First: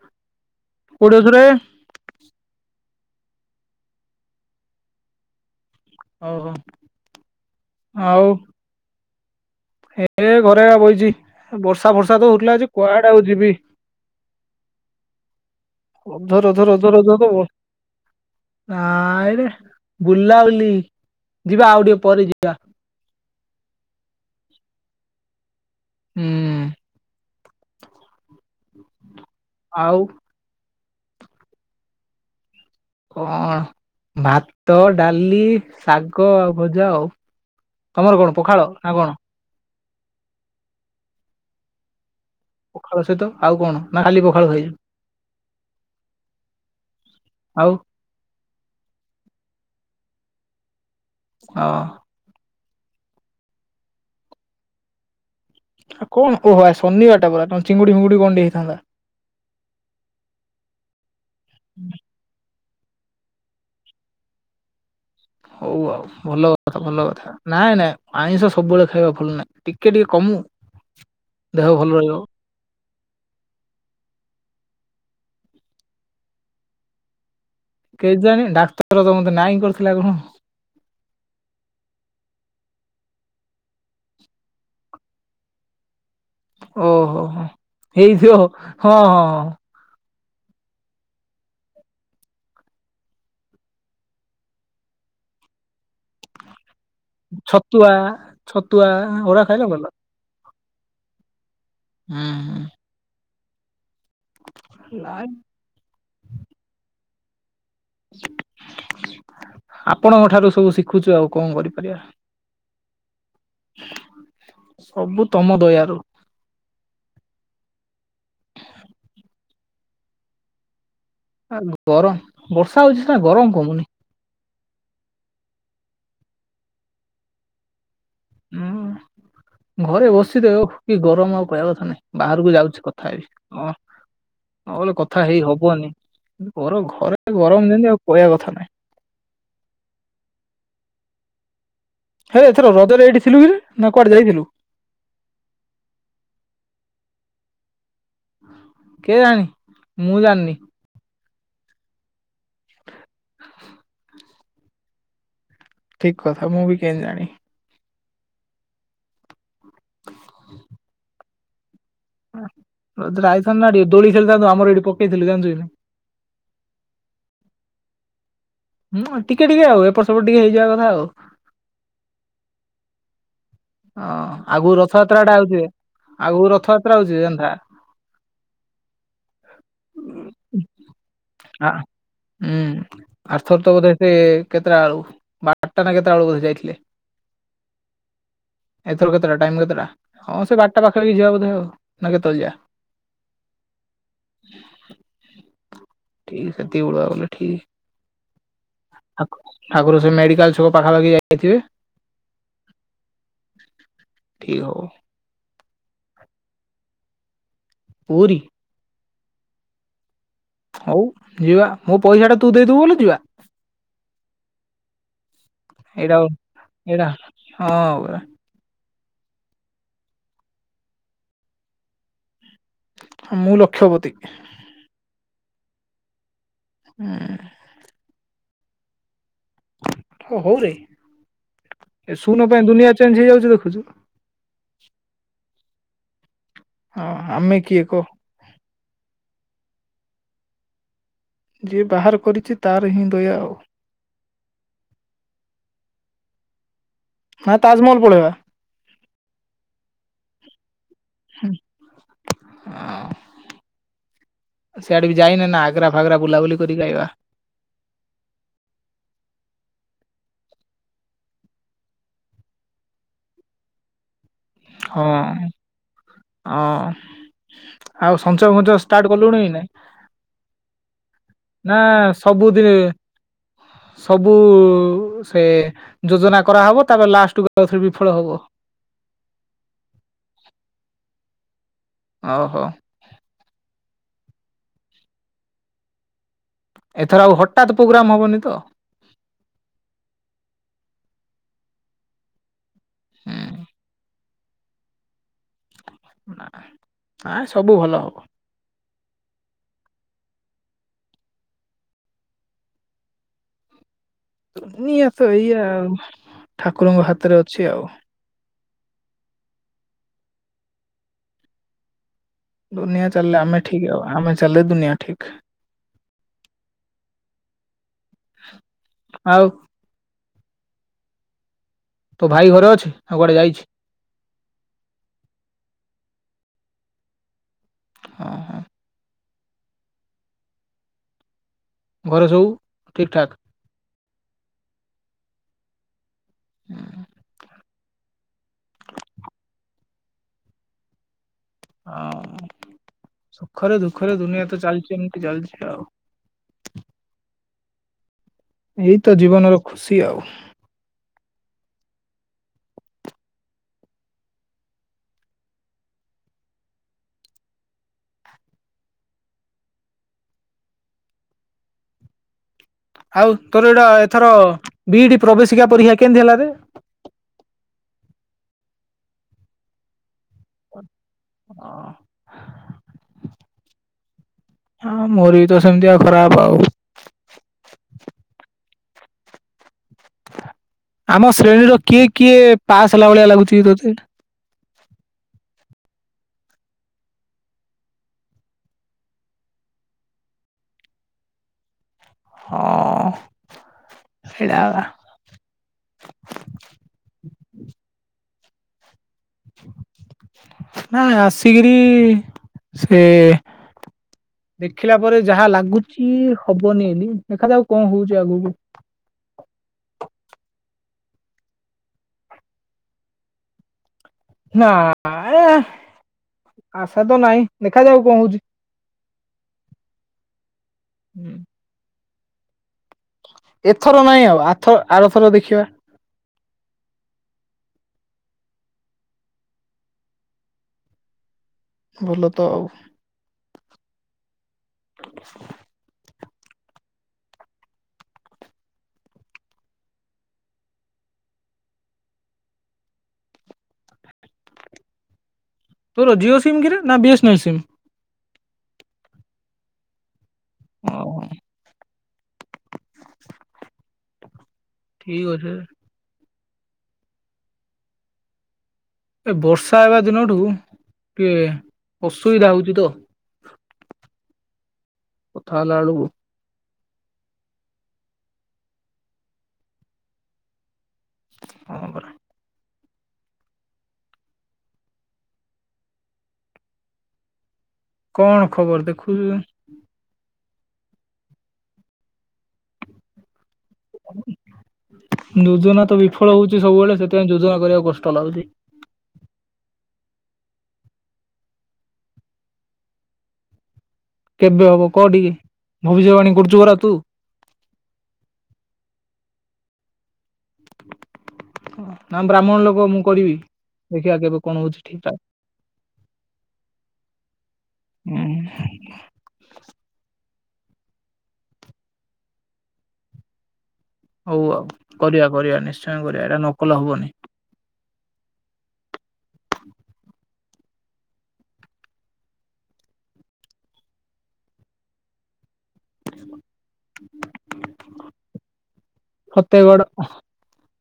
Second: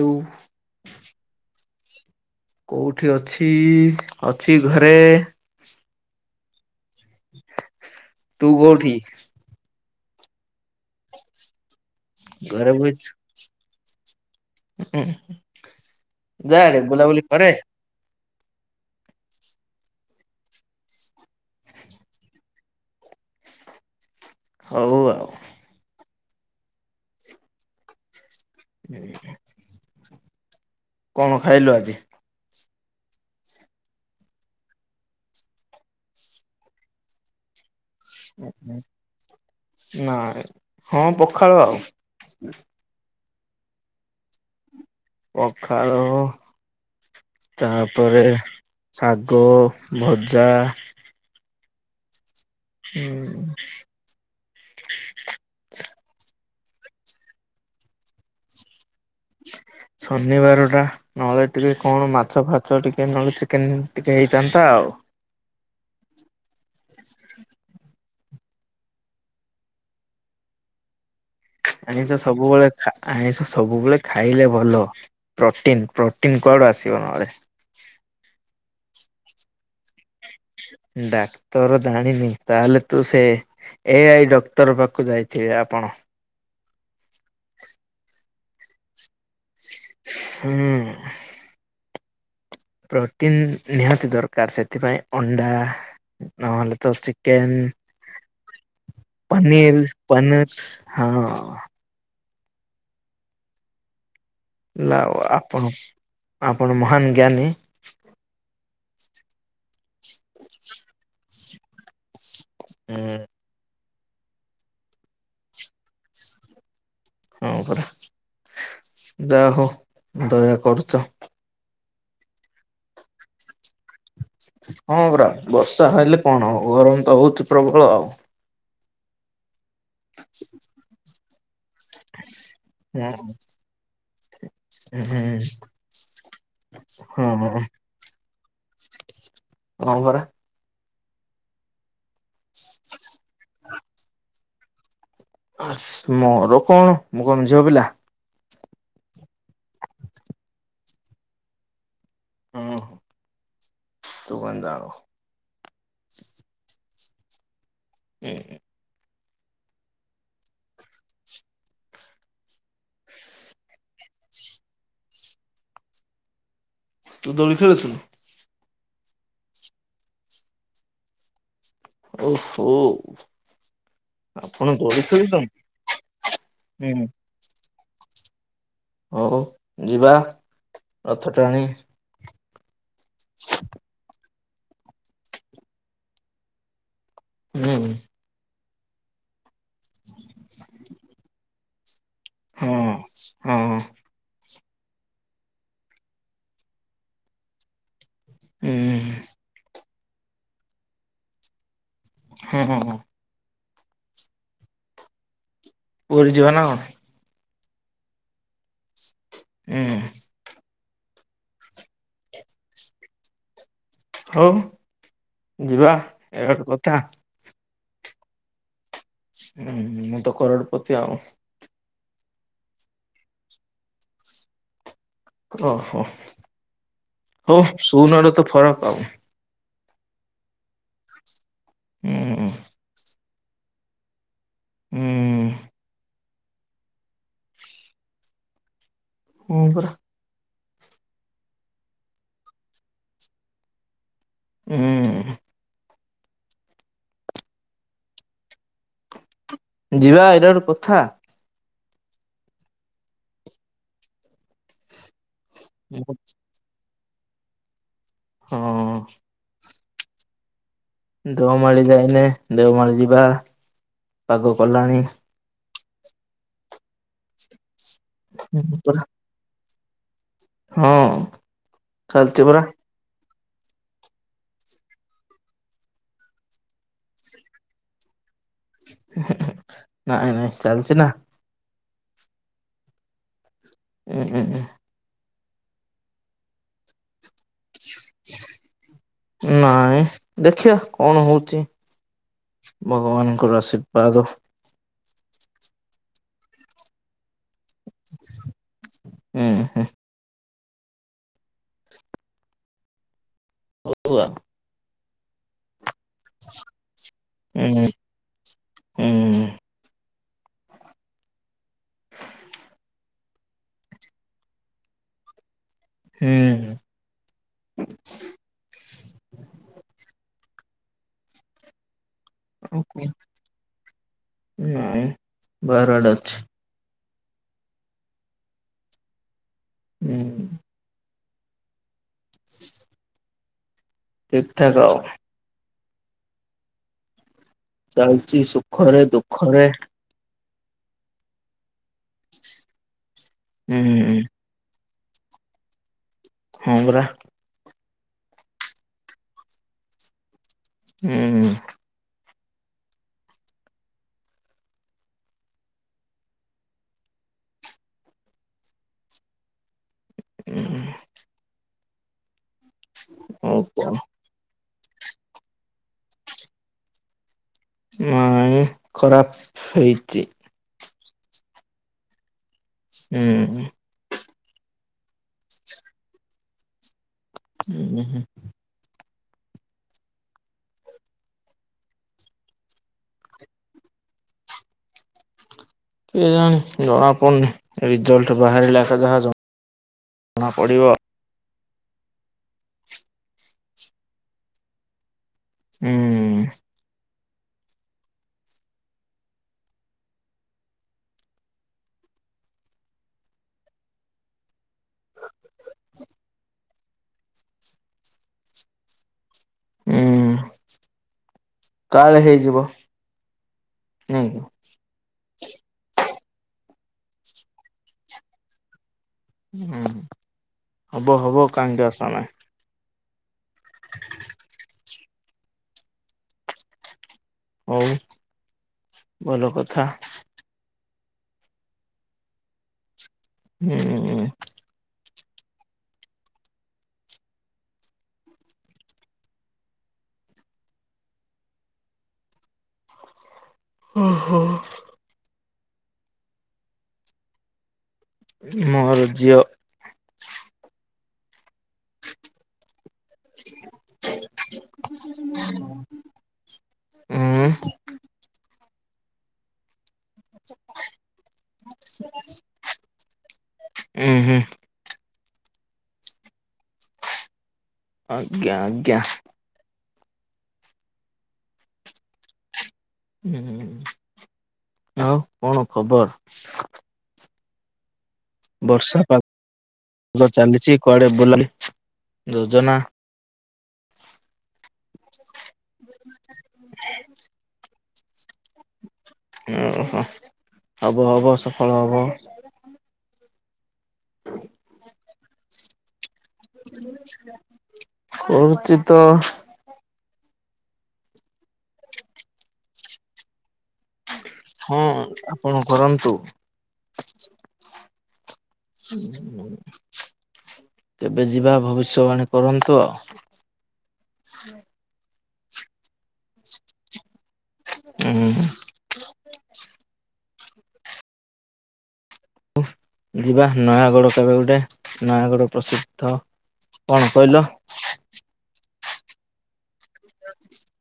ତୁ କୋଉଠି ଅଛୁରେ? କୋଉଠି ଅଛି? ଅଛି ଘରେ। ଓହୋ। ଆଉ ତୁ କୋଉଠି? ଏ ଘରେ କା ବଇଚି। ବର୍ଷା ଫର୍ଷା ତ ହଉଥିଲା ଯେ ଘରେ ବଇଛୁ। କୁଆଡ଼େ ଆଉ ଯିବି? ଅ ଧର ଧର ଯାଆରେ ଧର ବୁଲାବୁଲି ଧର କରେ [unintelligible] ନାଇରେ ବୁଲାଉଲି ଯିବା ଆଉ ଟିକେ ପରେ ଯିବା। ହଉ ଆଉ। ହୁଁ। [inaudible] ଆଉ। କଣ ଖାଇଲୁ ଆଜି? କଣ ଭାତ, ଡାଲି, ଶାଗ ଆଉ ଭଜା ଆଉ। ତମର କଣ ପଖାଳ ନା କଣ? ନାଇଁ ହଁ ପଖାଳ ଆଉ। ପଖାଳ ସହିତ ଆଉ କଣ ନା ଖାଲି ପଖାଳ ଖାଇଛ? ପଖାଳ ଆଉ ତା ପରେ ଶାଗ ଭଜା। ହଁ। ହୁଁ [unintelligible] ଆଉ କଣ ଓହୋ ଆଜି ଶନିବାରଟା ପରା ନହେଲେ ଚିଙ୍ଗୁଡି ଫିଙ୍ଗୁଡି କଣ ଟିକେ ହେଇଥାନ୍ତା। ଶନିବାର ଟା। ନହେଲେ ଟିକେ କଣ ମାଛ ଫାଚ ଟିକେ ନହେଲେ ଚିକେନ ଟିକେ ହେଇଥାନ୍ତା ଆଉ। ହଉ ଆଉ ଭଲ କଥା ଭଲ କଥା। ନାଇଁ ନାଇଁ ଆଇଁଷ ସବୁବେଳେ ଖାଇବା ଭଲ ନାହିଁ ଟିକେ ଟିକେ କମୁ। ଦେହ ଭଲ ରହିବ ଆଇଁସ ସବୁବେଳେ ଆଇଁଷ ସବୁବେଳେ ଖାଇଲେ ଭଲ ପ୍ରୋଟିନ ପ୍ରୋଟିନ କୁଆଡୁ ଆସିବ ନହେଲେ। କେଜାଣି ଡାକ୍ତର ତ ମତେ ନାଇଁଁ କରିଥିଲା କଣ। ଡାକ୍ତର ଜାଣିନି ତାହେଲେ ତୁ ସେ ଏ ଆଇ ଡକ୍ଟର ପାଖକୁ ଯାଇଥିବେ ଆପଣ। ଓହୋ ହୋ ହେଇଥିବ ହଁ ହଁ ହଁ। ହୁଁ। ପ୍ରୋଟିନ୍ ନିହାତି ଦରକାର ସେଥିପାଇଁ ଅଣ୍ଡା ନହେଲେ ତ ଚି କେନ୍ ଛତୁଆ ଛତୁଆ ଓରା ଖାଇଲେ ପନିର୍ ଭଲ। ପନିର ହଁ। ହୁଁ ହୁଁ। ହେଲା ଆଉ ଲାଇ ଆପଣ ଆପଣ ମହାନ ଜ୍ଞାନୀ। ଆପଣଙ୍କ ଠାରୁ ସବୁ ଶିଖୁଛୁ ଆଉ କଣ କରିପାରିବା। ହୁଁ। ସବୁ ତମ ଦୟାରୁ। ହଁ ପରା ଯା ହଉ ଦୟା କରୁଛ। ଆ ଗରମ ବର୍ଷା ହଉଛି ସିନା ଗରମ କମୁନି। ହଁ ପରା ବର୍ଷା ହେଲେ କଣ ହବ ଗରମ ତ ହଉଛି ପ୍ରବଳ। ହୁଁ ଘରେ ବସିଛି ଯେ ଓ କି ଗରମ ଆଉ କହିବା କଥା ବାହାରକୁ ଯାଉଛି କଥା ହୁଁ ହେବି। ନହେଲେ କଥା ହୁଁ ହେଇ ହବନି। ଘର ଘରେ ହଁ ଗରମ ଯେମିତି ଆଉ କହିବା କଥା ନାହିଁ। ହଁ ପରା। ହେରେ ଏଥର ରଜରେ ଏଇଠି ଥିଲୁ କିରେ ନା କୁଆଡେ ଯାଇଥିଲୁ? ମୋର କଣ ମୁଁ କଣ ଝିଅ ପିଲା? କେଜାଣି ମୁଁ ଜାଣିନି। ହୁଁ ତୁ କେନ୍ତି ଜାଣିବୁ। ଠିକ କଥା ମୁଁ ବି କେମିତି ଜାଣି ହୁଁ। [inaudible] ରଜରେ ଆଇଥାନ୍ତୁ ନା ଟିକେ ଦୋଳିଖେଳିଥାନ୍ତୁ ଆମର ଏଠି ପକେଇଥିଲୁ ଜାଣିଛୁ କି ନାହିଁ। ତୁ ଦୋଳି ଖେଳୁଚୁ? ହୁଁ ଟିକେ ଟିକେ ଆଉ ଏପଟ ସେପଟ ଟିକେ ହେଇଯିବା କଥା ଆଉ। ଓହୋ। ହଁ ଆଗକୁ ଆପଣ ଦୋଳି ରଥଯାତ୍ରାଟା ଖେଳୁଛନ୍ତି ଆଉଛି ଆଗକୁ ରଥଯାତ୍ରା ହୁଁ। ଆଉଛି ଜାଣିଥା। ହ ହଉ ଯିବା ରଥ ଟାଣି ଆ ହୁଁ ଆରଥର ତ ବୋଧେ ସେ କେତେଟା ବେଳକୁ ବାରଟା ନା କେତେ ବେଳକୁ ଯାଇଥିଲେ? ହୁଁ। ଏଥର କେତେଟା ଟାଇମ କେତେଟା ହଁ ସେ ବାରଟା ପାଖାପାଖି ଯିବା ବୋଧେ ଆଉ ନା କେତେବେଳେ ଯିବା? ହଁ। ହଁ ଠିକ ସେତିକି ବେଳକୁ ଗଲେ ଠିକ୍। ହୁଁ ଠାକୁର ସେ ମେଡ଼ିକାଲ ଛକ ପାଖାପାଖି ଯାଇଥିବେ ହଁ ହଁ। ଠିକ ହବ। ପୁରୀ ଯିବ ନା କଣ? ପୁରୀ? ସ ହୁଁ। ହଉ ଯିବା ମୋ ପଇସା ଟା ତୁ ଦେଇଦବୁ ବୋଲେ ଯିବା। ହଉ ଯିବା ଏଇଟା ଏ ଗୋଟେ କଥା। ଏଇଟା ହଁ। ହୁଁ ହୁଁ ମୁଁ ତ କରୋଡ଼ପତି ଆଉ। ମୁଁ ଲକ୍ଷପତୀ। ଓହୋ। ହୁଁ। ହଉ ଶୂନରେ ତ ଫରକ ଆଉ। ହ ହଉରେ ଏ ଶୂନ ହୁଁ। ପାଇଁ ଦୁନିଆ ଚେଞ୍ଜ ହେଇଯାଉଛି ଦେଖୁଛୁ। ହୁଁ। ହଁ ଆମେ କିଏ କହ? ହଁ ପରା। ଯିଏ ବାହାର କରିଛି ତାର ହିଁ ଦୟା ଆଉ। ହୁଁ। ହଁ ତାଜମହଲ ପଳେଇବା। ଯିବା ଏଇଟା ଗୋଟେ କଥା। ହଁ। ସିଆଡେ ବି ଯାଇନେ ନା ଆଗ୍ରା ଫାଗ୍ରା ବୁଲାବୁଲି କରିିକି ଆଇବା। ହଁ। ଦେଓମାଳି ଯାଇନେ ଦେଓମାଳି ଯିବା। ପାଗ କଲା। ହଁ ହଁ ଆଉ ସଞ୍ଚୟ ହଁ ଫଞ୍ଚୟ ପରା ଷ୍ଟାର୍ଟ କଲୁଣି ନା? ହଁ। ନା ଚାଲିଛି ପରା ସବୁଦିନ ସବୁ ସେ ଯୋଜନା କରାହବ ତାପରେ ଲାଷ୍ଟକୁ ଆ ବିଫଳ ହବ। ନାଇଁ ନାଇଁ ଚାଲିଛି ନା। ଓଉ ହଉ। ଉଁ ଉମ୍ଁ ଉଁ। ଏଥର ଆଉ ହଠାତ୍ ପ୍ରୋଗ୍ରାମ ହବନି ତ? ନାଇଁ ଦେଖିବା କଣ ହଉଛି? ଭଗବାନଙ୍କର ହୁଁ ଆଶୀର୍ବାଦ। ଆ ସବୁ ଭଲ ହବ। ହୁଁ। [unintelligible] ନିଆ ତ ଏଇଆ ଆଉ। ଠାକୁରଙ୍କ ହାତରେ ଅଛି ହୁଁ ଆଉ। ହୁଁ ଦୁନିଆ ଚାଲିଲେ ଆମେ ଠିକ୍ ହବା। ଆମେ ଚାଲିଲେ ଦୁନିଆ ଠିକ୍। ହୁଁ। ଆଉ [inaudible] ତୋ ଭାଇ ଘରେ ଅଛି। ନା କୁଆଡ଼େ ଯାଇଛି? ଉଁ ବାହାରଆଡେ ଅଛି। ହଁ ହଁ। ହୁଁ। ଘରେ ସବୁ ଠିକ୍ ଠାକ୍? ଠିକ୍ ଠାକ୍ ଆଉ। ହୁଁ। ଚାଲିଛି ସୁଖରେ ଦୁଃଖରେ ହଁ ସୁଖରେ ଦୁଃଖରେ ହୁଁ ଦୁନିଆ ତ ଚାଲିଚି ଏମିତି ଚାଲିଚି ଆଉ। ହଁ ପରା। ଏଇତ ଜୀବନର ଖୁସି ଆଉ। ହୁଁ। ହଁ। ଆଉ ତୋର ଏଇଟା ଏଥର ବିଇଡି ପ୍ରବେଶିକା ପରୀକ୍ଷା କେମତି ହେଲାରେ? ନାଇଁ ଖରାପ ହେଇଚି। ହଁ। ହୁଁ। ହଁ ମୋର ବି ତ ସେମିତି ଆଉ ଖରାପ୍ ଆଉ। ହୁଁ ହୁଁ ହୁଁ। ଆମ ଶ୍ରେଣୀର କିଏ କିଏ ପାସ୍ ହେଲା ଭଳିଆ ଲାଗୁଛି କି ତତେ? କିଏ ଜାଣି ଜଣାପଡୁନି ରିଜଲ୍ଟ ବାହାରିଲେକା ଯାହା ଜ ଣାପଡ଼ିବ। ହଁ ସେଇଟା ପା। ହୁଁ। ନା ନା ସିଡି ସେ ଦେଖିଲା ପରେ ଯାହା ଲାଗୁଚି ହବନି ବେଲି ଦେଖାଯାଉ କଣ ହଉଛି ଆଗକୁ। ହୁଁ ତାଲେ ହେଇଯିବ। ନାଇଁ କି? ନା ଆଁଏ ହେ, ଆଶା ତ ନାହିଁ। ଦେଖାଯାଉ କଣ ହଉଛି? ହଁ ହବ ହବ କାନ୍ଦି ଆସ ନା। ଏଥର ନାଇଁ ଆଉ ଆଥର-ଆରଥର ଦେଖିବା। ହଉ ଭଲ କଥା। ଭଲ ତ ଆଉ। ହୁଁ ହୁଁ। ଓ ହୋ। ତୋର ଜିଓ ସମ୍ କିରେ ନା ବିଏସ୍ ନାଲ୍ ସିମ୍? ମୋର ଜିଓ। ଓ। [inaudible] ଠିକ ଅଛି। ଉଁ। ଏ ବର୍ଷା ହେବା ଦିନଠୁ ଟିକିଏ ଅସୁବିଧା ହେଉଛି ତ। ଉଁ ହୁଁ। କଥା ହେଲା ବେଳକୁ ଆଜ୍ଞା ଆଜ୍ଞା। ହଁ ପରା। ହୁଁ ଆଉ କଣ ଖବର? କଣ ଖବର ବର୍ଷା ପାଗ ଦେଖୁଛୁ ଚାଲିଛି କୁଆଡେ ବୁଲାଲି ଯୋଜନା? ଯୋଜନା ତ ବିଫଳ ହଉଛି ସବୁବେଳେ ସେଥିପାଇଁ ଯୋଜନା କରିବାକୁ କଷ୍ଟ ଲାଗୁଛି। ଓହ ହବ ହବ ସଫଳ ହବ। କେବେ ହବ କୋଉ ଟିକେ ଭବିଷ୍ୟବାଣୀ? କରୁଛୁ ପରା ତୁ କହୁଛି ତ। ନା ବ୍ରାହ୍ମଣ ଲୋକ ମୁଁ କରିବି? ଦେଖିଆ କେବେ। କଣ ହଉଛି ହଁ ଠିକ ଠାକ ଆପଣ କରନ୍ତୁ। ହୁଁ। କେବେ ଯିବା ଭବିଷ୍ୟବାଣୀ କରନ୍ତୁ ଆଉ। ହଉ ଆଉ କରିବା କରିବା ନିଶ୍ଚୟ କରିବା ଏଇଟା ନକଲେ ହବନି। ଉ ହୁଁ। ଯିବା ନୟାଗଡ କେବେ ଗୋଟେ ନୟାଗଡ ପ୍ରସିଦ୍ଧ କଣ କହିଲ? ଫତେଗଡ଼। ହ [inaudible]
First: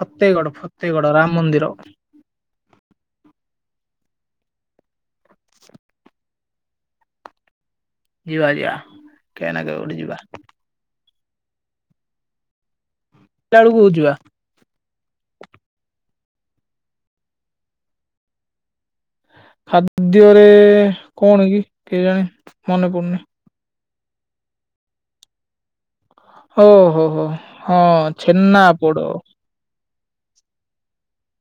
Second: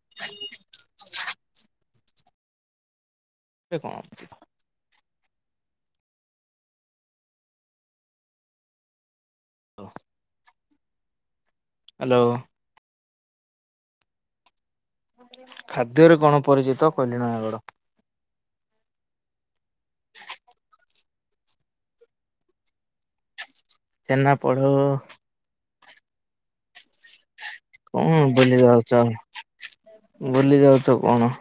ଫତେଗଡ ଫତେଗଡ଼ ରାମ ମନ୍ଦିର। [unintelligible] ଯିବା ଯିବା କେହି ନା କେ ଗୋଠେ ହ୍ୟାଲୋ ଯିବା। ହ୍ୟାଲୋ। ବେଳକୁ [unintelligible] ଖାଦ୍ୟରେ କଣ ପରିଚିତ କଲିଣୟାଗଡ? ଖାଦ୍ୟରେ କଣ କି କେଜାଣି ମନେ ପଡୁନି। ଛେନାପୋଡ଼। ଓ ହୋ ହୋ ହଁ ଛେନା ପୋଡ। ବୁଲି ଯାଉଛ କଣ?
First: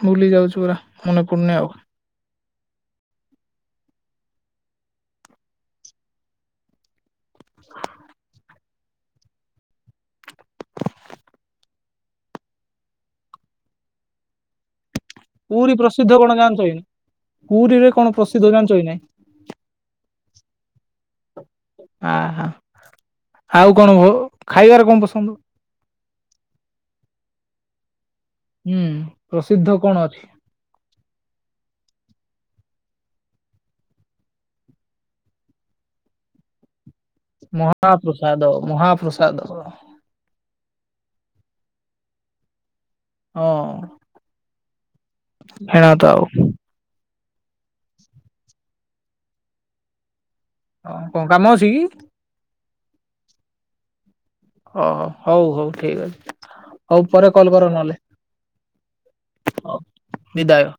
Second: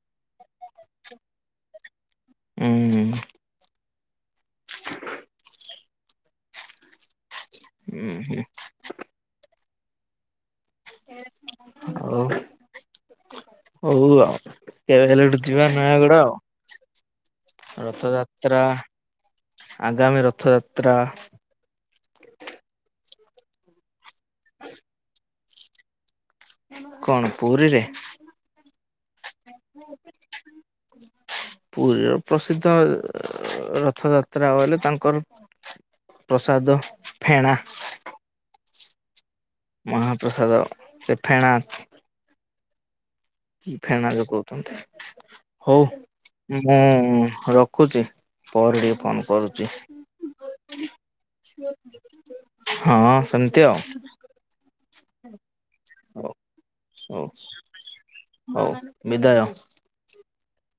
ଭୁଲି ଯାଉଛୁ ପୁରା ମନେ ପଡୁନି ଆଉ। ହୁଁ। ହ [inaudible] ହୁଁ ହୁଁ। ହଉ ଆଉ [unintelligible] ଯିବା ପୁରୀ ପ୍ରସିଦ୍ଧ ନୟାଗଡ କଣ ଆଉ ଜାଣିଛ କି ପୁରୀରେ କଣ ପ୍ରସିଦ୍ଧ ରଥଯାତ୍ରା ଜାଣିଛ କି ନାଇଁ? ଆଗାମୀ ରଥଯାତ୍ରା ଆହ ଆଉ କଣ ଖାଇବାରେ କଣ ପସନ୍ଦ? କଣ ପୁରୀରେ? ହୁଁ ପ୍ରସିଦ୍ଧ କଣ ଅଛି? ପୁରୀର ପ୍ରସିଦ୍ଧ ରଥଯାତ୍ରା ହେଲେ ତାଙ୍କର ପ୍ରସାଦ। ଫେଣା ମହାପ୍ରସାଦ ମହାପ୍ରସାଦ। ମହାପ୍ରସାଦ ସେ ଫେଣା। ହଁ ଫେଣା ଯୋଉ କହୁଛନ୍ତି ହଉ ହେଣା ତ ମୁଁ ରଖୁଛି ପରେ ଟିକେ ଫୋନ କରୁଛି। ଆଉ କଣ କାମ ଅଛି କି? ହଁ ସେମିତି ଆଉ। ଓହୋ ହଉ ହଉ ଠିକ ହଉ ଅଛି ହଉ ପରେ କଲ୍ କର ନହେଲେ। ହଉ ବିଦାୟ। ହଉ ବିଦାୟ।